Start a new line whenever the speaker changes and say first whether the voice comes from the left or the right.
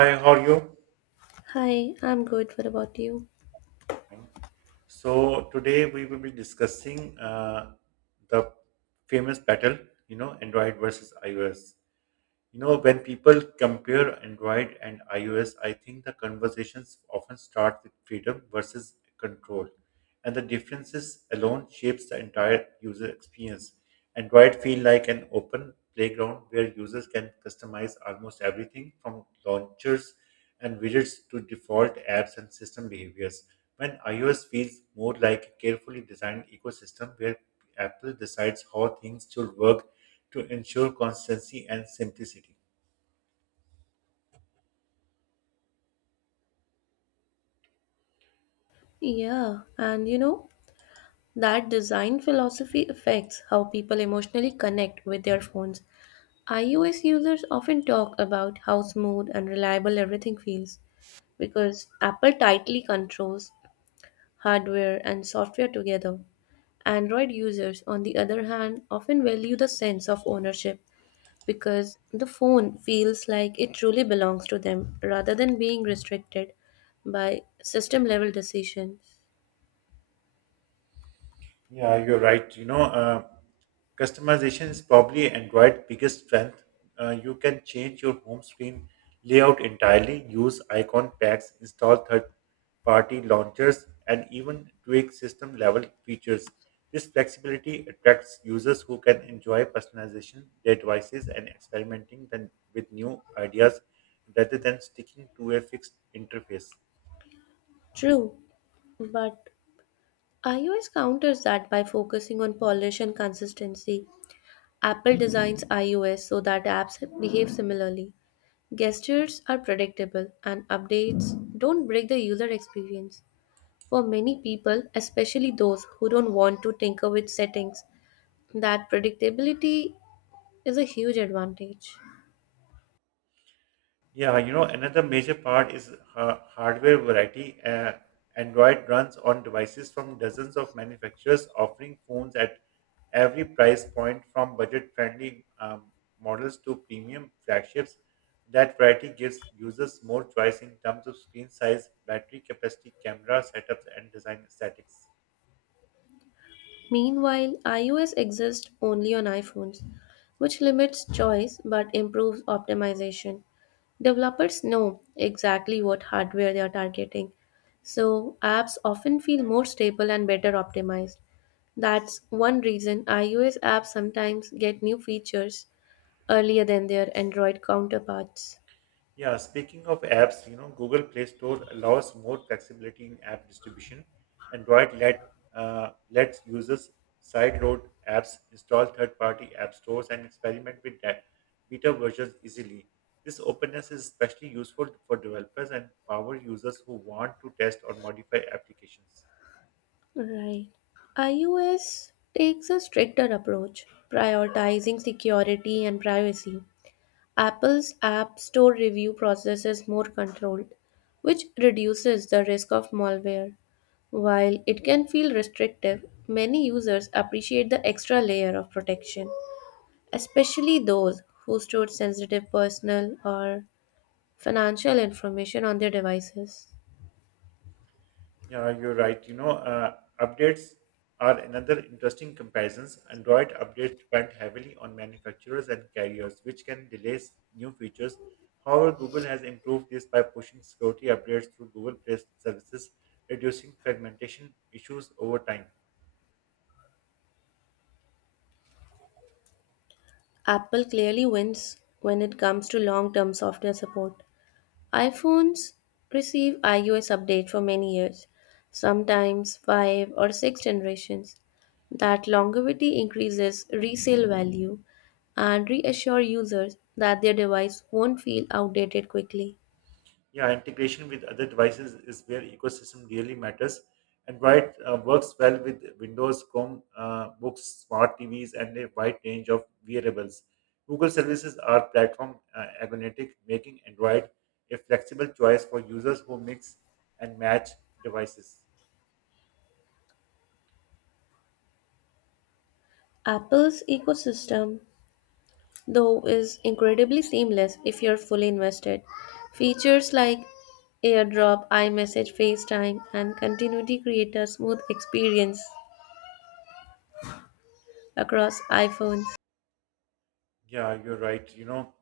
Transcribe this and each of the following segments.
right: Hi, how are you?
left: Hi, I'm good. What about you?
right: Fine. So today we will be discussing the famous battle, you know, Android versus iOS. You know, when people compare Android and iOS, I think the conversations often start with freedom versus control, and the differences alone shapes the entire user experience. Android feel like an open playground where users can customize almost everything from launchers and widgets to default apps and system behaviors. When iOS feels more like a carefully designed ecosystem where Apple decides how things should work to ensure consistency and simplicity.
left: Yeah, and you know, that design philosophy affects how people emotionally connect with their phones. iOS users often talk about how smooth and reliable everything feels because Apple tightly controls hardware and software together. Android users, on the other hand, often value the sense of ownership because the phone feels like it truly belongs to them rather than being restricted by system level decisions.
right: Yeah, you're right. You know, customization is probably Android's biggest strength. You can change your home screen layout entirely, use icon packs, install third-party launchers, and even tweak system-level features. This flexibility attracts users who can enjoy personalization, their devices, and experimenting then with new ideas rather than sticking to a fixed interface.
left: True, but iOS counters that by focusing on polish and consistency. Apple designs iOS so that apps behave similarly. Gestures are predictable and updates don't break the user experience. For many people, especially those who don't want to tinker with settings, that predictability is a huge advantage.
right: Yeah, you know, another major part is hardware variety. Android runs on devices from dozens of manufacturers, offering phones at every price point, from budget-friendly models to premium flagships. That variety gives users more choice in terms of screen size, battery capacity, camera setups, and design aesthetics.
left: Meanwhile, iOS exists only on iPhones, which limits choice but improves optimization. Developers know exactly what hardware they are targeting, so apps often feel more stable and better optimized. That's one reason iOS apps sometimes get new features earlier than their Android counterparts.
right: Yeah, speaking of apps, you know, Google Play Store allows more flexibility in app distribution. Android lets users sideload apps, install third-party app stores, and experiment with beta versions easily. This openness is especially useful for developers and power users who want to test or modify applications.
left: Right. iOS takes a stricter approach, prioritizing security and privacy. Apple's App Store review process is more controlled, which reduces the risk of malware. While it can feel restrictive, many users appreciate the extra layer of protection, especially those who store sensitive personal or financial information on their devices.
right: Yeah, you're right. You know, updates are another interesting comparisons. Android updates depend heavily on manufacturers and carriers, which can delay new features. However, Google has improved this by pushing security updates through Google Play services, reducing fragmentation issues over time.
left: Apple clearly wins when it comes to long term software support. iPhones receive iOS update for many years, sometimes 5 or 6 generations. That longevity increases resale value and reassure users that their device won't feel outdated quickly.
right: Yeah, integration with other devices is where ecosystem really matters. Android works well with Windows, Chrome, books, smart TVs, and a wide range of wearables. Google services are platform agnostic, making Android a flexible choice for users who mix and match devices.
left: Apple's ecosystem, though, is incredibly seamless if you're fully invested. Features like AirDrop, iMessage, FaceTime, and continuity create a smooth experience across iPhones.
right: Yeah, you're right. You know,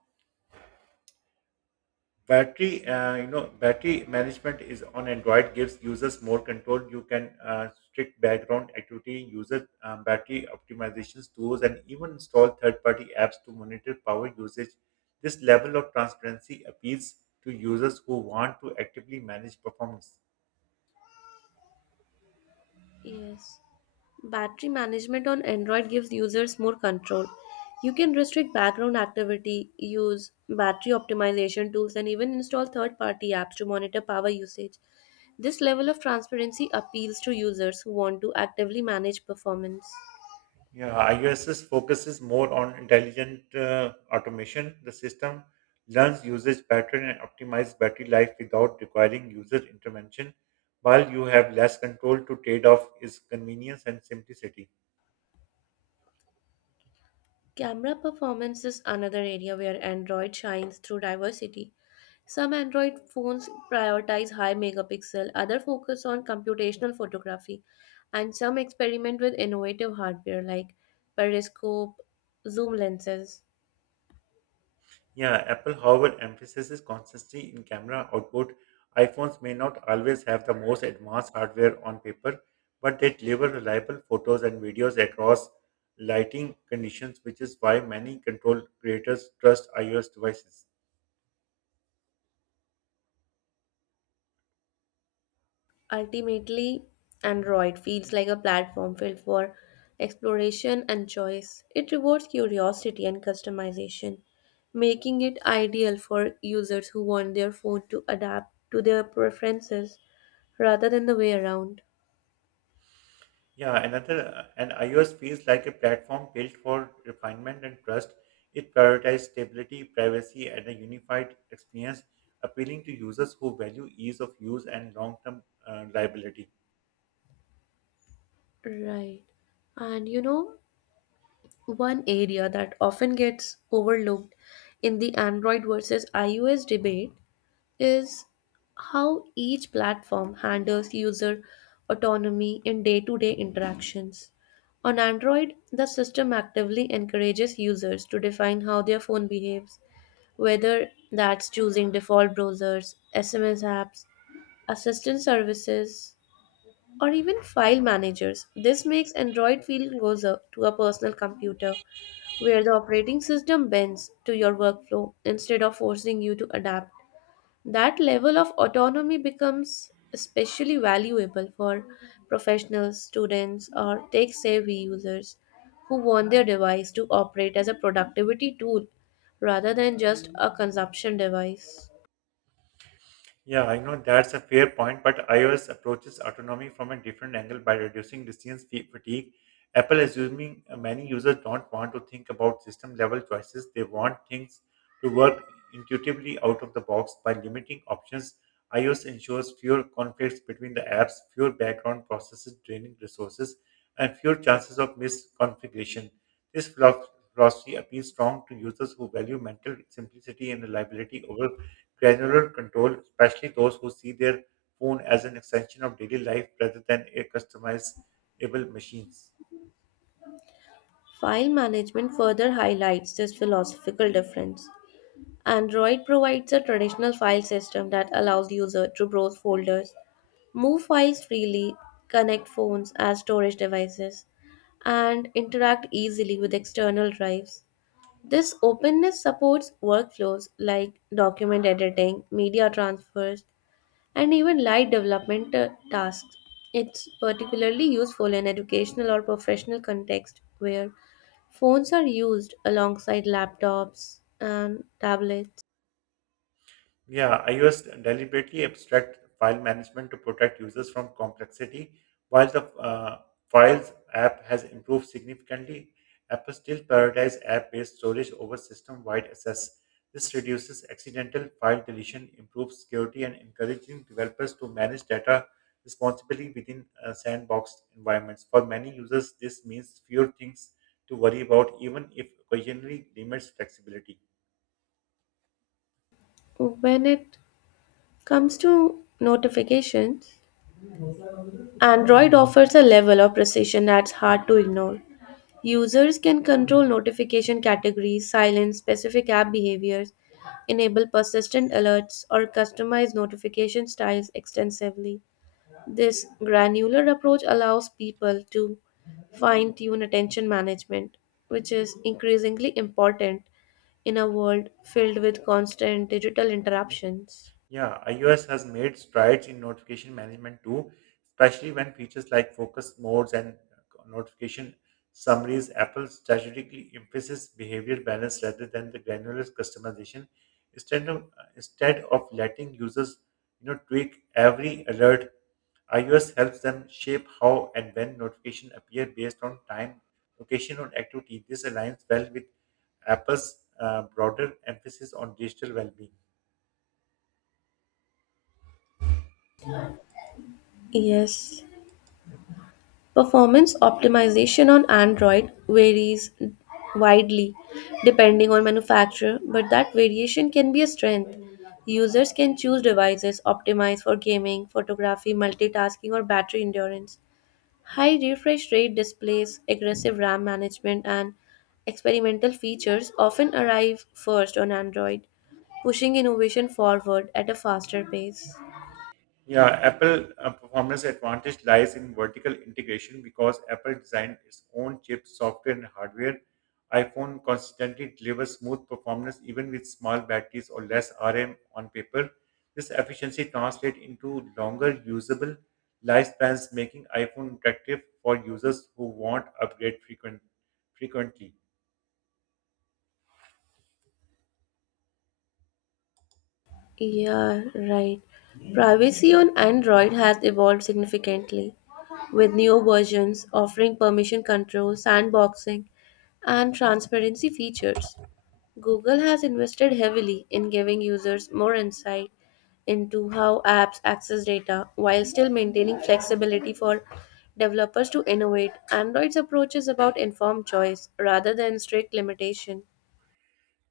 right: battery You know battery management is on android gives users more control you can strict background activity user battery optimizations tools and even install third-party apps to monitor power usage. This level of transparency appeals to users who want to actively manage performance.
left: Yes. Battery management on Android gives users more control. You can restrict background activity, use battery optimization tools, and even install third party apps to monitor power usage. This level of transparency appeals to users who want to actively manage performance.
right: Yeah, IUS's focuses more on intelligent automation. The system learns usage pattern and optimizes battery life without requiring user intervention, while you have less control to trade off is convenience and simplicity.
left: Camera performance is another area where Android shines through diversity. Some Android phones prioritize high megapixel, others focus on computational photography, and some experiment with innovative hardware like periscope, zoom lenses.
right: Yeah, Apple, however, emphasizes consistency in camera output. iPhones may not always have the most advanced hardware on paper, but they deliver reliable photos and videos across lighting conditions, which is why many control creators trust iOS devices.
left: Ultimately, Android feels like a platform filled for exploration and choice. It rewards curiosity and customization, making it ideal for users who want their phone to adapt to their preferences rather than the way around.
right: Yeah, another and iOS feels like a platform built for refinement and trust. It prioritizes stability, privacy, and a unified experience, appealing to users who value ease of use and long-term reliability.
left: Right. And you know, one area that often gets overlooked in the Android versus iOS debate is how each platform handles user autonomy in day to day interactions. On Android, the system actively encourages users to define how their phone behaves, whether that's choosing default browsers, SMS apps, assistant services, or even file managers. This makes Android feel closer to a personal computer where the operating system bends to your workflow instead of forcing you to adapt. That level of autonomy becomes especially valuable for professionals, students, or tech savvy users who want their device to operate as a productivity tool rather than just a consumption device.
right: Yeah, I know that's a fair point, but iOS approaches autonomy from a different angle by reducing decisions fatigue. Apple assuming many users don't want to think about system level choices, they want things to work intuitively out of the box by limiting options. iOS ensures fewer conflicts between the apps, fewer background processes draining resources, and fewer chances of misconfiguration. This philosophy appeals strong to users who value mental simplicity and reliability over granular control, especially those who see their phone as an extension of daily life rather than a customizable machines.
left: File management further highlights this philosophical difference. Android provides a traditional file system that allows users to browse folders move files freely, connect phones as storage devices, and interact easily with external drives. This openness supports workflows like document editing, media transfers, and even light development tasks. It's particularly useful in educational or professional context where phones are used alongside laptops and tablets.
right: Yeah, iOS deliberately abstract file management to protect users from complexity. While the Files app has improved significantly, Apple still prioritizes app-based storage over system-wide access. This reduces accidental file deletion, improves security, and encouraging developers to manage data responsibly within sandboxed environments. For many users, this means fewer things to worry about, even if occasionally limits flexibility.
left: When it comes to notifications, Android offers a level of precision that's hard to ignore. Users can control notification categories, silence specific app behaviors, enable persistent alerts, or customize notification styles extensively. This granular approach allows people to fine tune attention management, which is increasingly important in a world filled with constant digital interruptions.
right: Yeah, iOS has made strides in notification management too, especially when features like focus modes and notification summaries. Apple strategically emphasizes behavior balance rather than the granular customization. Instead of letting users, you know, tweak every alert, iOS helps them shape how and when notifications appear based on time, location, or activity. This aligns well with Apple's broader emphasis on digital well-being.
left: Yes. Performance optimization on Android varies widely depending on manufacturer, but that variation can be a strength. Users can choose devices optimized for gaming, photography, multitasking, or battery endurance. High refresh rate displays, aggressive RAM management, and experimental features often arrive first on Android, pushing innovation forward at a faster pace.
right: Yeah, Apple performance advantage lies in vertical integration because Apple designed its own chips, software, and hardware. iPhone consistently delivers smooth performance even with small batteries or less RAM on paper. This efficiency translates into longer usable lifespans, making iPhone attractive for users who want upgrade frequently.
left: Yeah, right. Privacy on Android has evolved significantly, with new versions offering permission control, sandboxing, and transparency features. Google has invested heavily in giving users more insight into how apps access data while still maintaining flexibility for developers to innovate. Android's approach is about informed choice rather than strict limitation.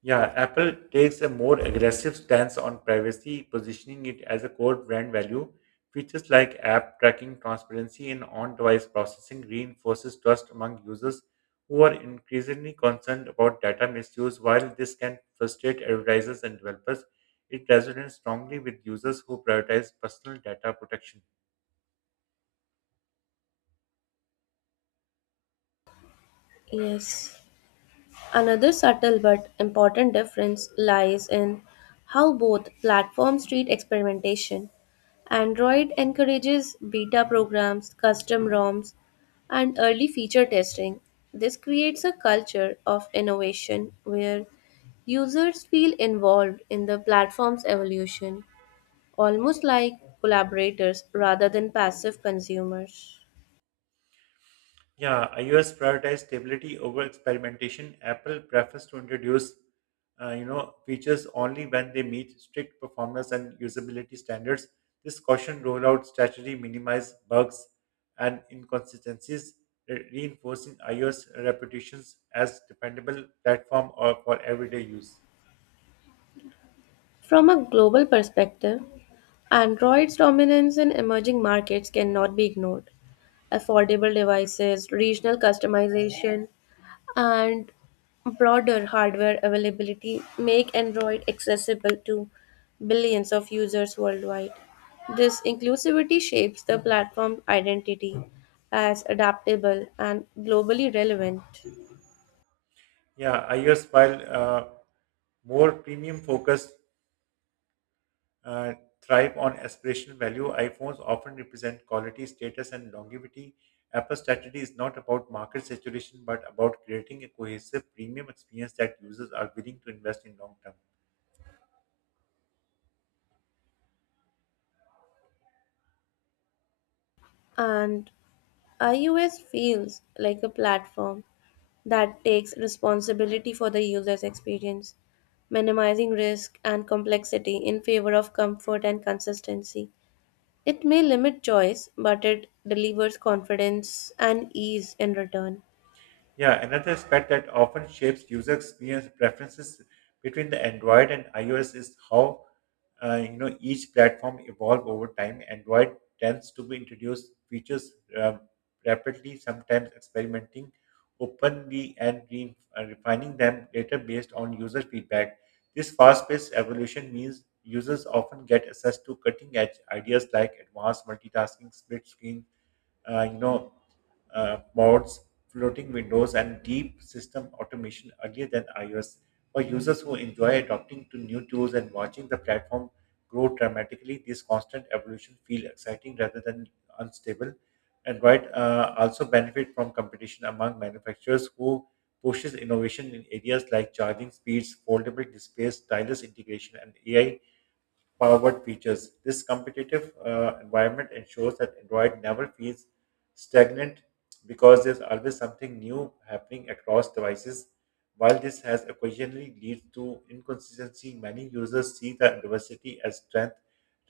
right: Yeah, Apple takes a more aggressive stance on privacy, positioning it as a core brand value. Features like app tracking, transparency, and on device processing reinforces trust among users who are increasingly concerned about data misuse. While this can frustrate advertisers and developers, it resonates strongly with users who prioritize personal data protection.
left: Yes. Another subtle but important difference lies in how both platforms treat experimentation. Android encourages beta programs, custom ROMs, and early feature testing. This creates a culture of innovation where users feel involved in the platform's evolution, almost like collaborators rather than passive consumers.
right: Yeah, iOS prioritizes stability over experimentation. Apple prefers to introduce, you know, features only when they meet strict performance and usability standards. This caution rollout strategy minimizes bugs and inconsistencies, reinforcing iOS reputations as dependable platform or for everyday use.
left: From a global perspective, Android's dominance in emerging markets cannot be ignored. Affordable devices, regional customization, and broader hardware availability make Android accessible to billions of users worldwide. This inclusivity shapes the platform's identity as adaptable and globally relevant.
right: Yeah, iOS while more premium focused uh, thrive on aspirational value. iPhones often represent quality, status, and longevity. Apple's strategy is not about market saturation but about creating a cohesive premium experience that users are willing to invest in long term.
left: And iOS feels like a platform that takes responsibility for the user's experience, minimizing risk and complexity in favor of comfort and consistency. It may limit choice, but it delivers confidence and ease in return.
right: Yeah, another aspect that often shapes user experience preferences between the Android and iOS is how you know each platform evolve over time. Android tends to be introduce features um, rapidly, sometimes experimenting openly and refining them later based on user feedback. This fast-paced evolution means users often get access to cutting-edge ideas like advanced multitasking, split screen uh, you know, boards, floating windows, and deep system automation earlier than iOS. For users who enjoy adopting to new tools and watching the platform grow dramatically, this constant evolution feels exciting rather than unstable. Android also benefit from competition among manufacturers who pushes innovation in areas like charging speeds, foldable displays, stylus integration, and AI Powered features. This competitive environment ensures that Android never feels stagnant because there's always something new happening across devices. While this has occasionally leads to inconsistency, many users see the diversity as strength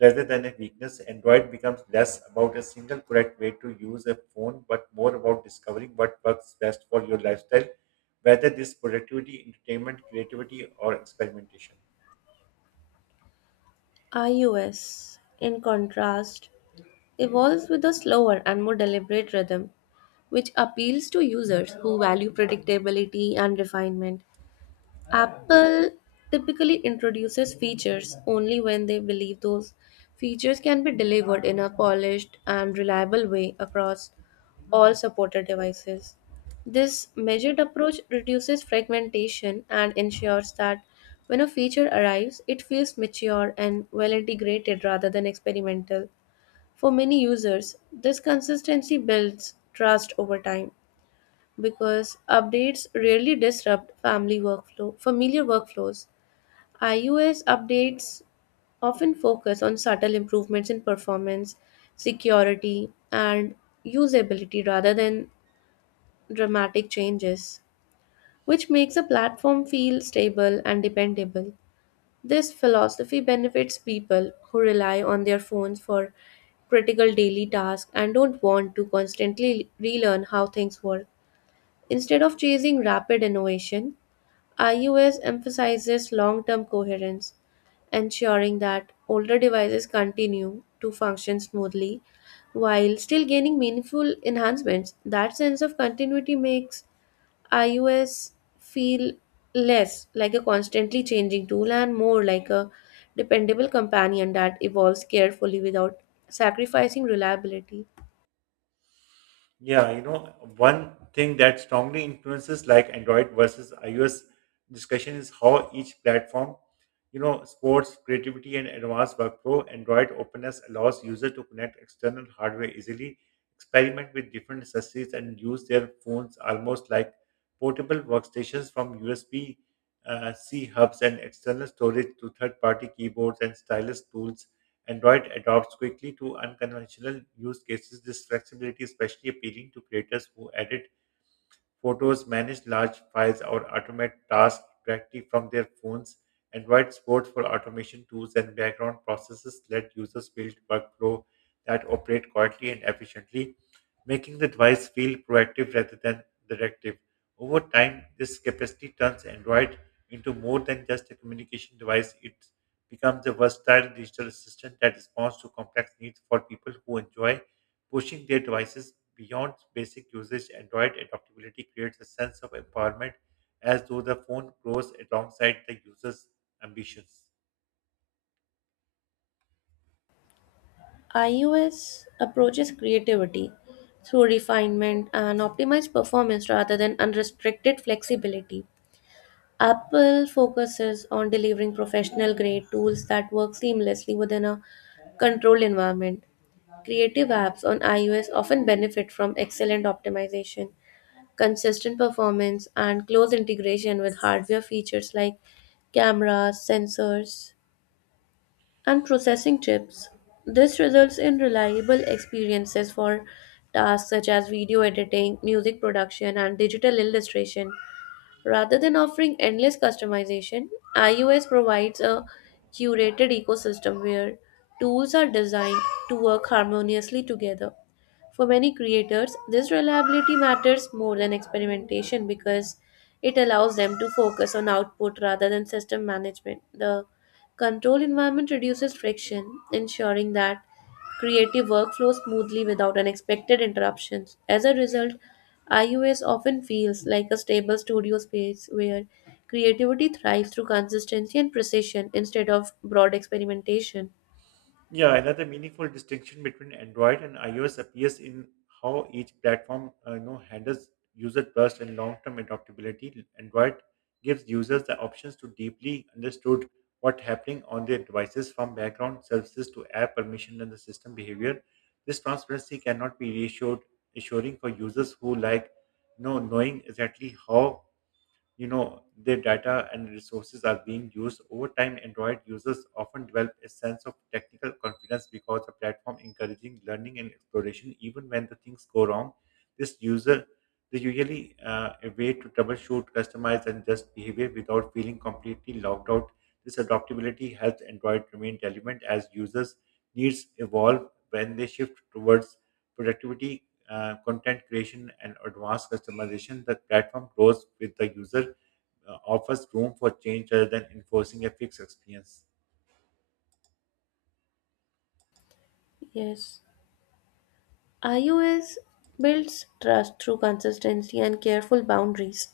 right: rather than a weakness. Android becomes less about a single correct way to use a phone, but more about discovering what works best for your lifestyle, whether this productivity, entertainment, creativity, or experimentation.
left: iOS, in contrast, evolves with a slower and more deliberate rhythm, which appeals to users who value predictability and refinement. Apple typically introduces features only when they believe those features can be delivered in a polished and reliable way across all supported devices. This measured approach reduces fragmentation and ensures that when a feature arrives, it feels mature and well integrated rather than experimental. For many users, this consistency builds trust over time because updates rarely disrupt family workflow familiar workflows. iOS updates often focus on subtle improvements in performance, security, and usability rather than dramatic changes, which makes a platform feel stable and dependable. This philosophy benefits people who rely on their phones for critical daily tasks and don't want to constantly relearn how things work. Instead of chasing rapid innovation, iOS emphasizes long term coherence, ensuring that older devices continue to function smoothly while still gaining meaningful enhancements. That sense of continuity makes iOS feel less like a constantly changing tool and more like a dependable companion that evolves carefully without sacrificing reliability.
right: Yeah, you know, one thing that strongly influences like Android versus iOS discussion is how each platform, you know, sports creativity and advanced workflow. Android openness allows user to connect external hardware easily, experiment with different accessories, and use their phones almost like portable workstations from USB C hubs and external storage to third-party keyboards and stylus tools. Android adopts quickly to unconventional use cases. This flexibility is especially appealing to creators who edit photos, manage large files, or automate tasks directly from their phones. Android supports for automation tools and background processes let users build workflow that operate quietly and efficiently, making the device feel proactive rather than directive. Over time, this capacity turns Android into more than just a communication device. It becomes a versatile digital assistant that responds to complex needs for people who enjoy pushing their devices beyond basic usage. Android adaptability creates a sense of empowerment as though the phone grows alongside the user's ambitions.
left: iOS approaches creativity through refinement and optimized performance rather than unrestricted flexibility. Apple focuses on delivering professional grade tools that work seamlessly within a controlled environment. Creative apps on iOS often benefit from excellent optimization, consistent performance, and close integration with hardware features like cameras, sensors, and processing chips. This results in reliable experiences for tasks such as video editing, music production, and digital illustration. Rather than offering endless customization, iOS provides a curated ecosystem where tools are designed to work harmoniously together. For many creators, this reliability matters more than experimentation because it allows them to focus on output rather than system management. The control environment reduces friction, ensuring that creative workflows smoothly without unexpected interruptions. As a result, iOS often feels like a stable studio space where creativity thrives through consistency and precision instead of broad experimentation.
right: Yeah, another meaningful distinction between Android and iOS appears in how each platform you know, handles user trust and long-term adaptability. Android gives users the options to deeply understood what's happening on their devices from background services to app permission and the system behavior. This transparency cannot be reassured assuring for users who like you know, knowing exactly how you know their data and resources are being used over time. Android users often develop a sense of technical confidence because the platform encouraging learning and exploration even when the things go wrong. This user they usually a way to troubleshoot customize and adjust behavior without feeling completely locked out. This adaptability helps android remain relevant as users needs evolve when they shift towards productivity content creation and advanced customization, the platform grows with the user, offers room for change rather than enforcing a fixed experience.
left: Yes. iOS builds trust through consistency and careful boundaries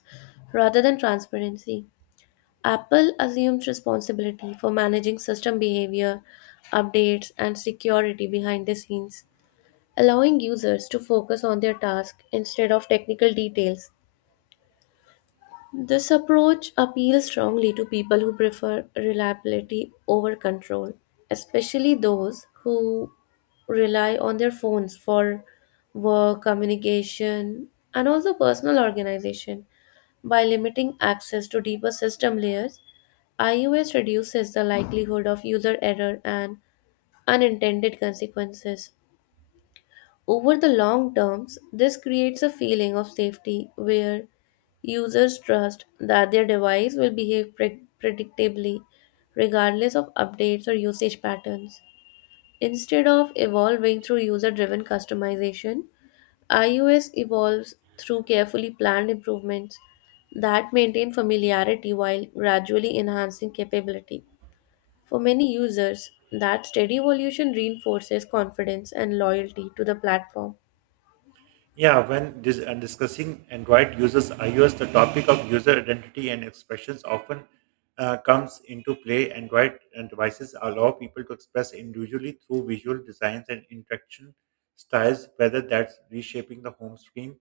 left: rather than transparency. Apple assumes responsibility for managing system behavior, updates, and security behind the scenes, allowing users to focus on their task instead of technical details. This approach appeals strongly to people who prefer reliability over control, especially those who rely on their phones for work, communication, and also personal organization. By limiting access to deeper system layers, iOS reduces the likelihood of user error and unintended consequences. Over the long terms, this creates a feeling of safety where users trust that their device will behave predictably regardless of updates or usage patterns. Instead of evolving through user driven customization, iOS evolves through carefully planned improvements that maintain familiarity while gradually enhancing capability. For many users, that steady evolution reinforces confidence and loyalty to the platform.
right: Yeah, when discussing Android users iOS, the topic of user identity and expressions often comes into play. Android and devices allow people to express individually through visual designs and interaction styles, whether that's reshaping the home screen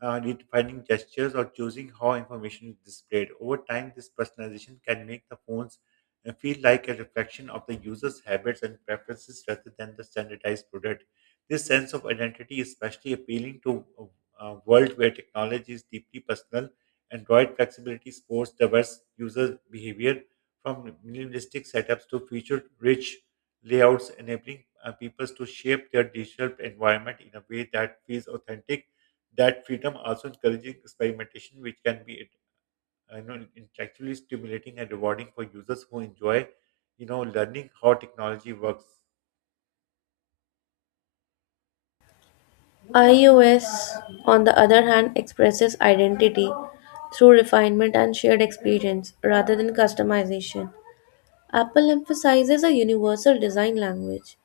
right: redefining gestures, or choosing how information is displayed. Over time, this personalization can make the phones feel like a reflection of the user's habits and preferences rather than the standardized product. This sense of identity is especially appealing to a world where technology is deeply personal. Android flexibility supports diverse user behavior from minimalistic setups to feature-rich layouts, enabling people to shape their digital environment in a way that feels authentic. That freedom also encourages experimentation, which can be you know, intellectually stimulating and rewarding for users who enjoy, you know, learning how technology works.
left: iOS, on the other hand, expresses identity through refinement and shared experience rather than customization. Apple emphasizes a universal design language,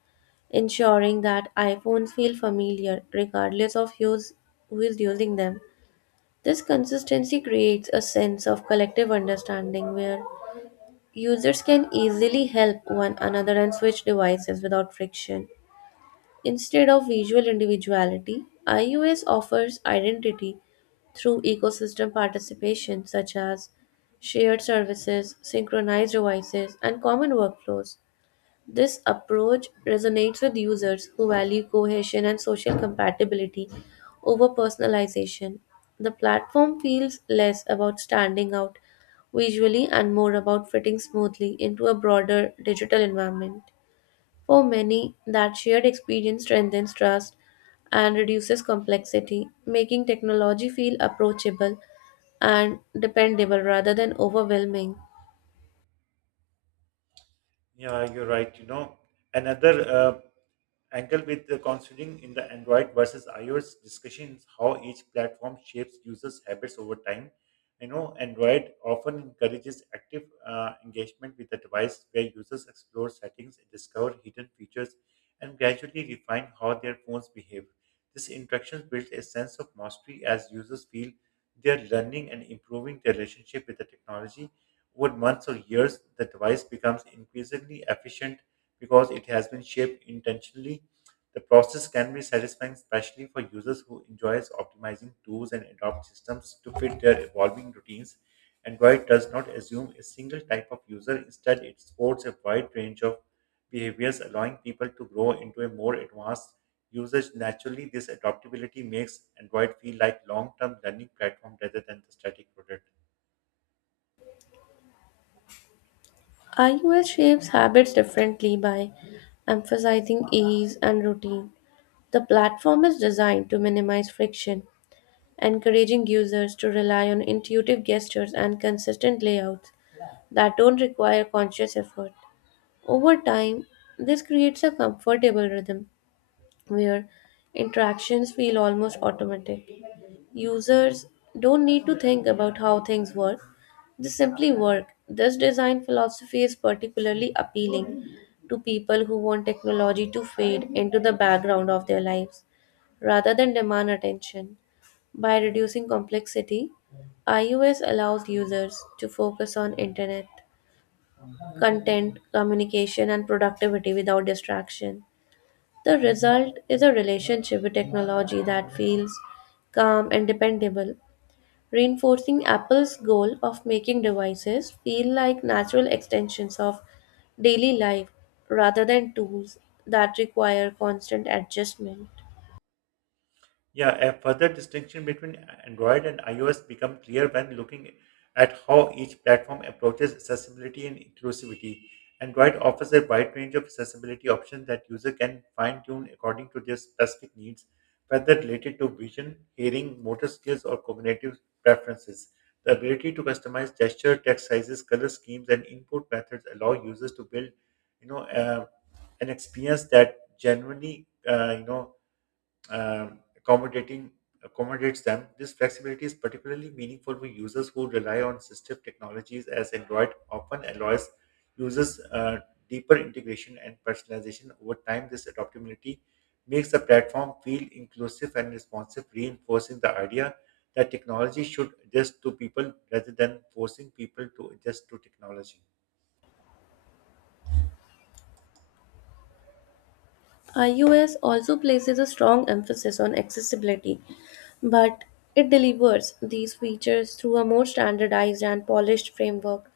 left: ensuring that iPhones feel familiar regardless of who is using them. This consistency creates a sense of collective understanding where users can easily help one another and switch devices without friction. Instead of visual individuality, IUS offers identity through ecosystem participation such as shared services, synchronized devices, and common workflows. This approach resonates with users who value cohesion and social compatibility over personalization. The platform feels less about standing out visually and more about fitting smoothly into a broader digital environment. For many, that shared experience strengthens trust and reduces complexity, making technology feel approachable and dependable rather than overwhelming.
right: Yeah, you're right. You know, another angle with the considering in the Android versus iOS discussions how each platform shapes users' habits over time. You know, Android often encourages active engagement with the device where users explore settings, discover hidden features, and gradually refine how their phones behave. This interaction builds a sense of mastery as users feel they are learning and improving their relationship with the technology. Over months or years, the device becomes increasingly efficient because it has been shaped intentionally. The process can be satisfying, especially for users who enjoys optimizing tools and adopt systems to fit their evolving routines. Android does not assume a single type of user. Instead, it supports a wide range of behaviors, allowing people to grow into a more advanced usage. Naturally, this adaptability makes Android feel like long-term learning platform rather than the static product.
left: iOS shapes habits differently by emphasizing ease and routine. The platform is designed to minimize friction, encouraging users to rely on intuitive gestures and consistent layouts that don't require conscious effort. Over time, this creates a comfortable rhythm where interactions feel almost automatic. Users don't need to think about how things work, they simply work. This design philosophy is particularly appealing to people who want technology to fade into the background of their lives rather than demand attention. By reducing complexity, iOS allows users to focus on internet, content, communication, and productivity without distraction. The result is a relationship with technology that feels calm and dependable, reinforcing Apple's goal of making devices feel like natural extensions of daily life rather than tools that require constant adjustment.
right: Yeah, a further distinction between Android and iOS become clear when looking at how each platform approaches accessibility and inclusivity. Android offers a wide range of accessibility options that user can fine-tune according to their specific needs, whether related to vision, hearing, motor skills, or cognitive preferences. The ability to customize gesture, text sizes, color schemes, and input methods allow users to build, you know, uh, an experience that genuinely, uh, accommodating accommodates them. This flexibility is particularly meaningful for users who rely on system technologies, as Android often allows users deeper integration and personalization over time. This adaptability makes the platform feel inclusive and responsive, reinforcing the idea that technology should adjust to people rather than forcing people to adjust to technology.
left: iOS also places a strong emphasis on accessibility, but it delivers these features through a more standardized and polished framework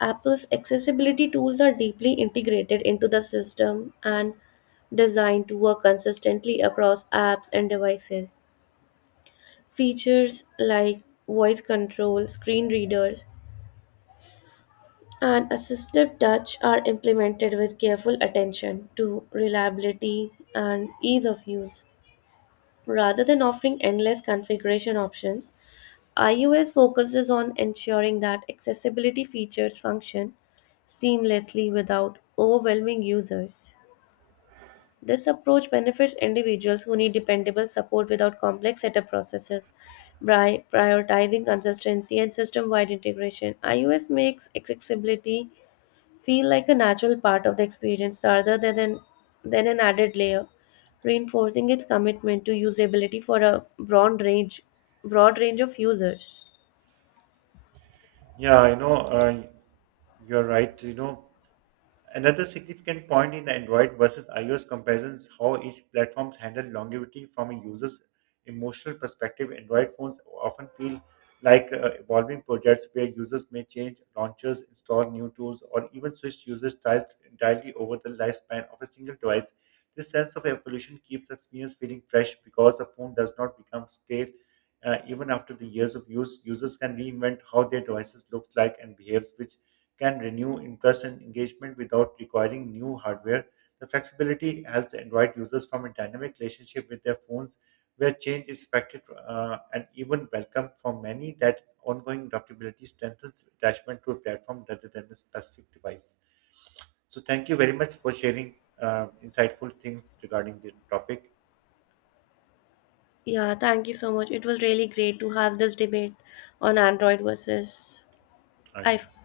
left: Apple's accessibility tools are deeply integrated into the system and designed to work consistently across apps and devices. Features like voice control, screen readers, and assistive touch are implemented with careful attention to reliability and ease of use. Rather than offering endless configuration options, iOS focuses on ensuring that accessibility features function seamlessly without overwhelming users. This approach benefits individuals who need dependable support without complex setup processes. By prioritizing consistency and system wide integration, iOS makes accessibility feel like a natural part of the experience rather than than an added layer, reinforcing its commitment to usability for a broad range of users.
right: Yeah, you know, you're right. You know, another significant point in the Android versus iOS comparison is how each platforms handle longevity from a user's emotional perspective. Android phones often feel like evolving projects where users may change launchers, install new tools, or even switch user styles entirely over the lifespan of a single device. This sense of evolution keeps the experience feeling fresh because the phone does not become stale. Even after the years of use, users can reinvent how their devices looks like and behaves, which can renew interest and engagement without requiring new hardware. The flexibility helps Android users form a dynamic relationship with their phones where change is expected and even welcome for many that ongoing adaptability strengthens attachment to a platform rather than a specific device. So thank you very much for sharing insightful things regarding the topic.
left: Yeah, thank you so much. It was really great to have this debate on Android versus
right: Ah,
left: iPhone.
right: yes.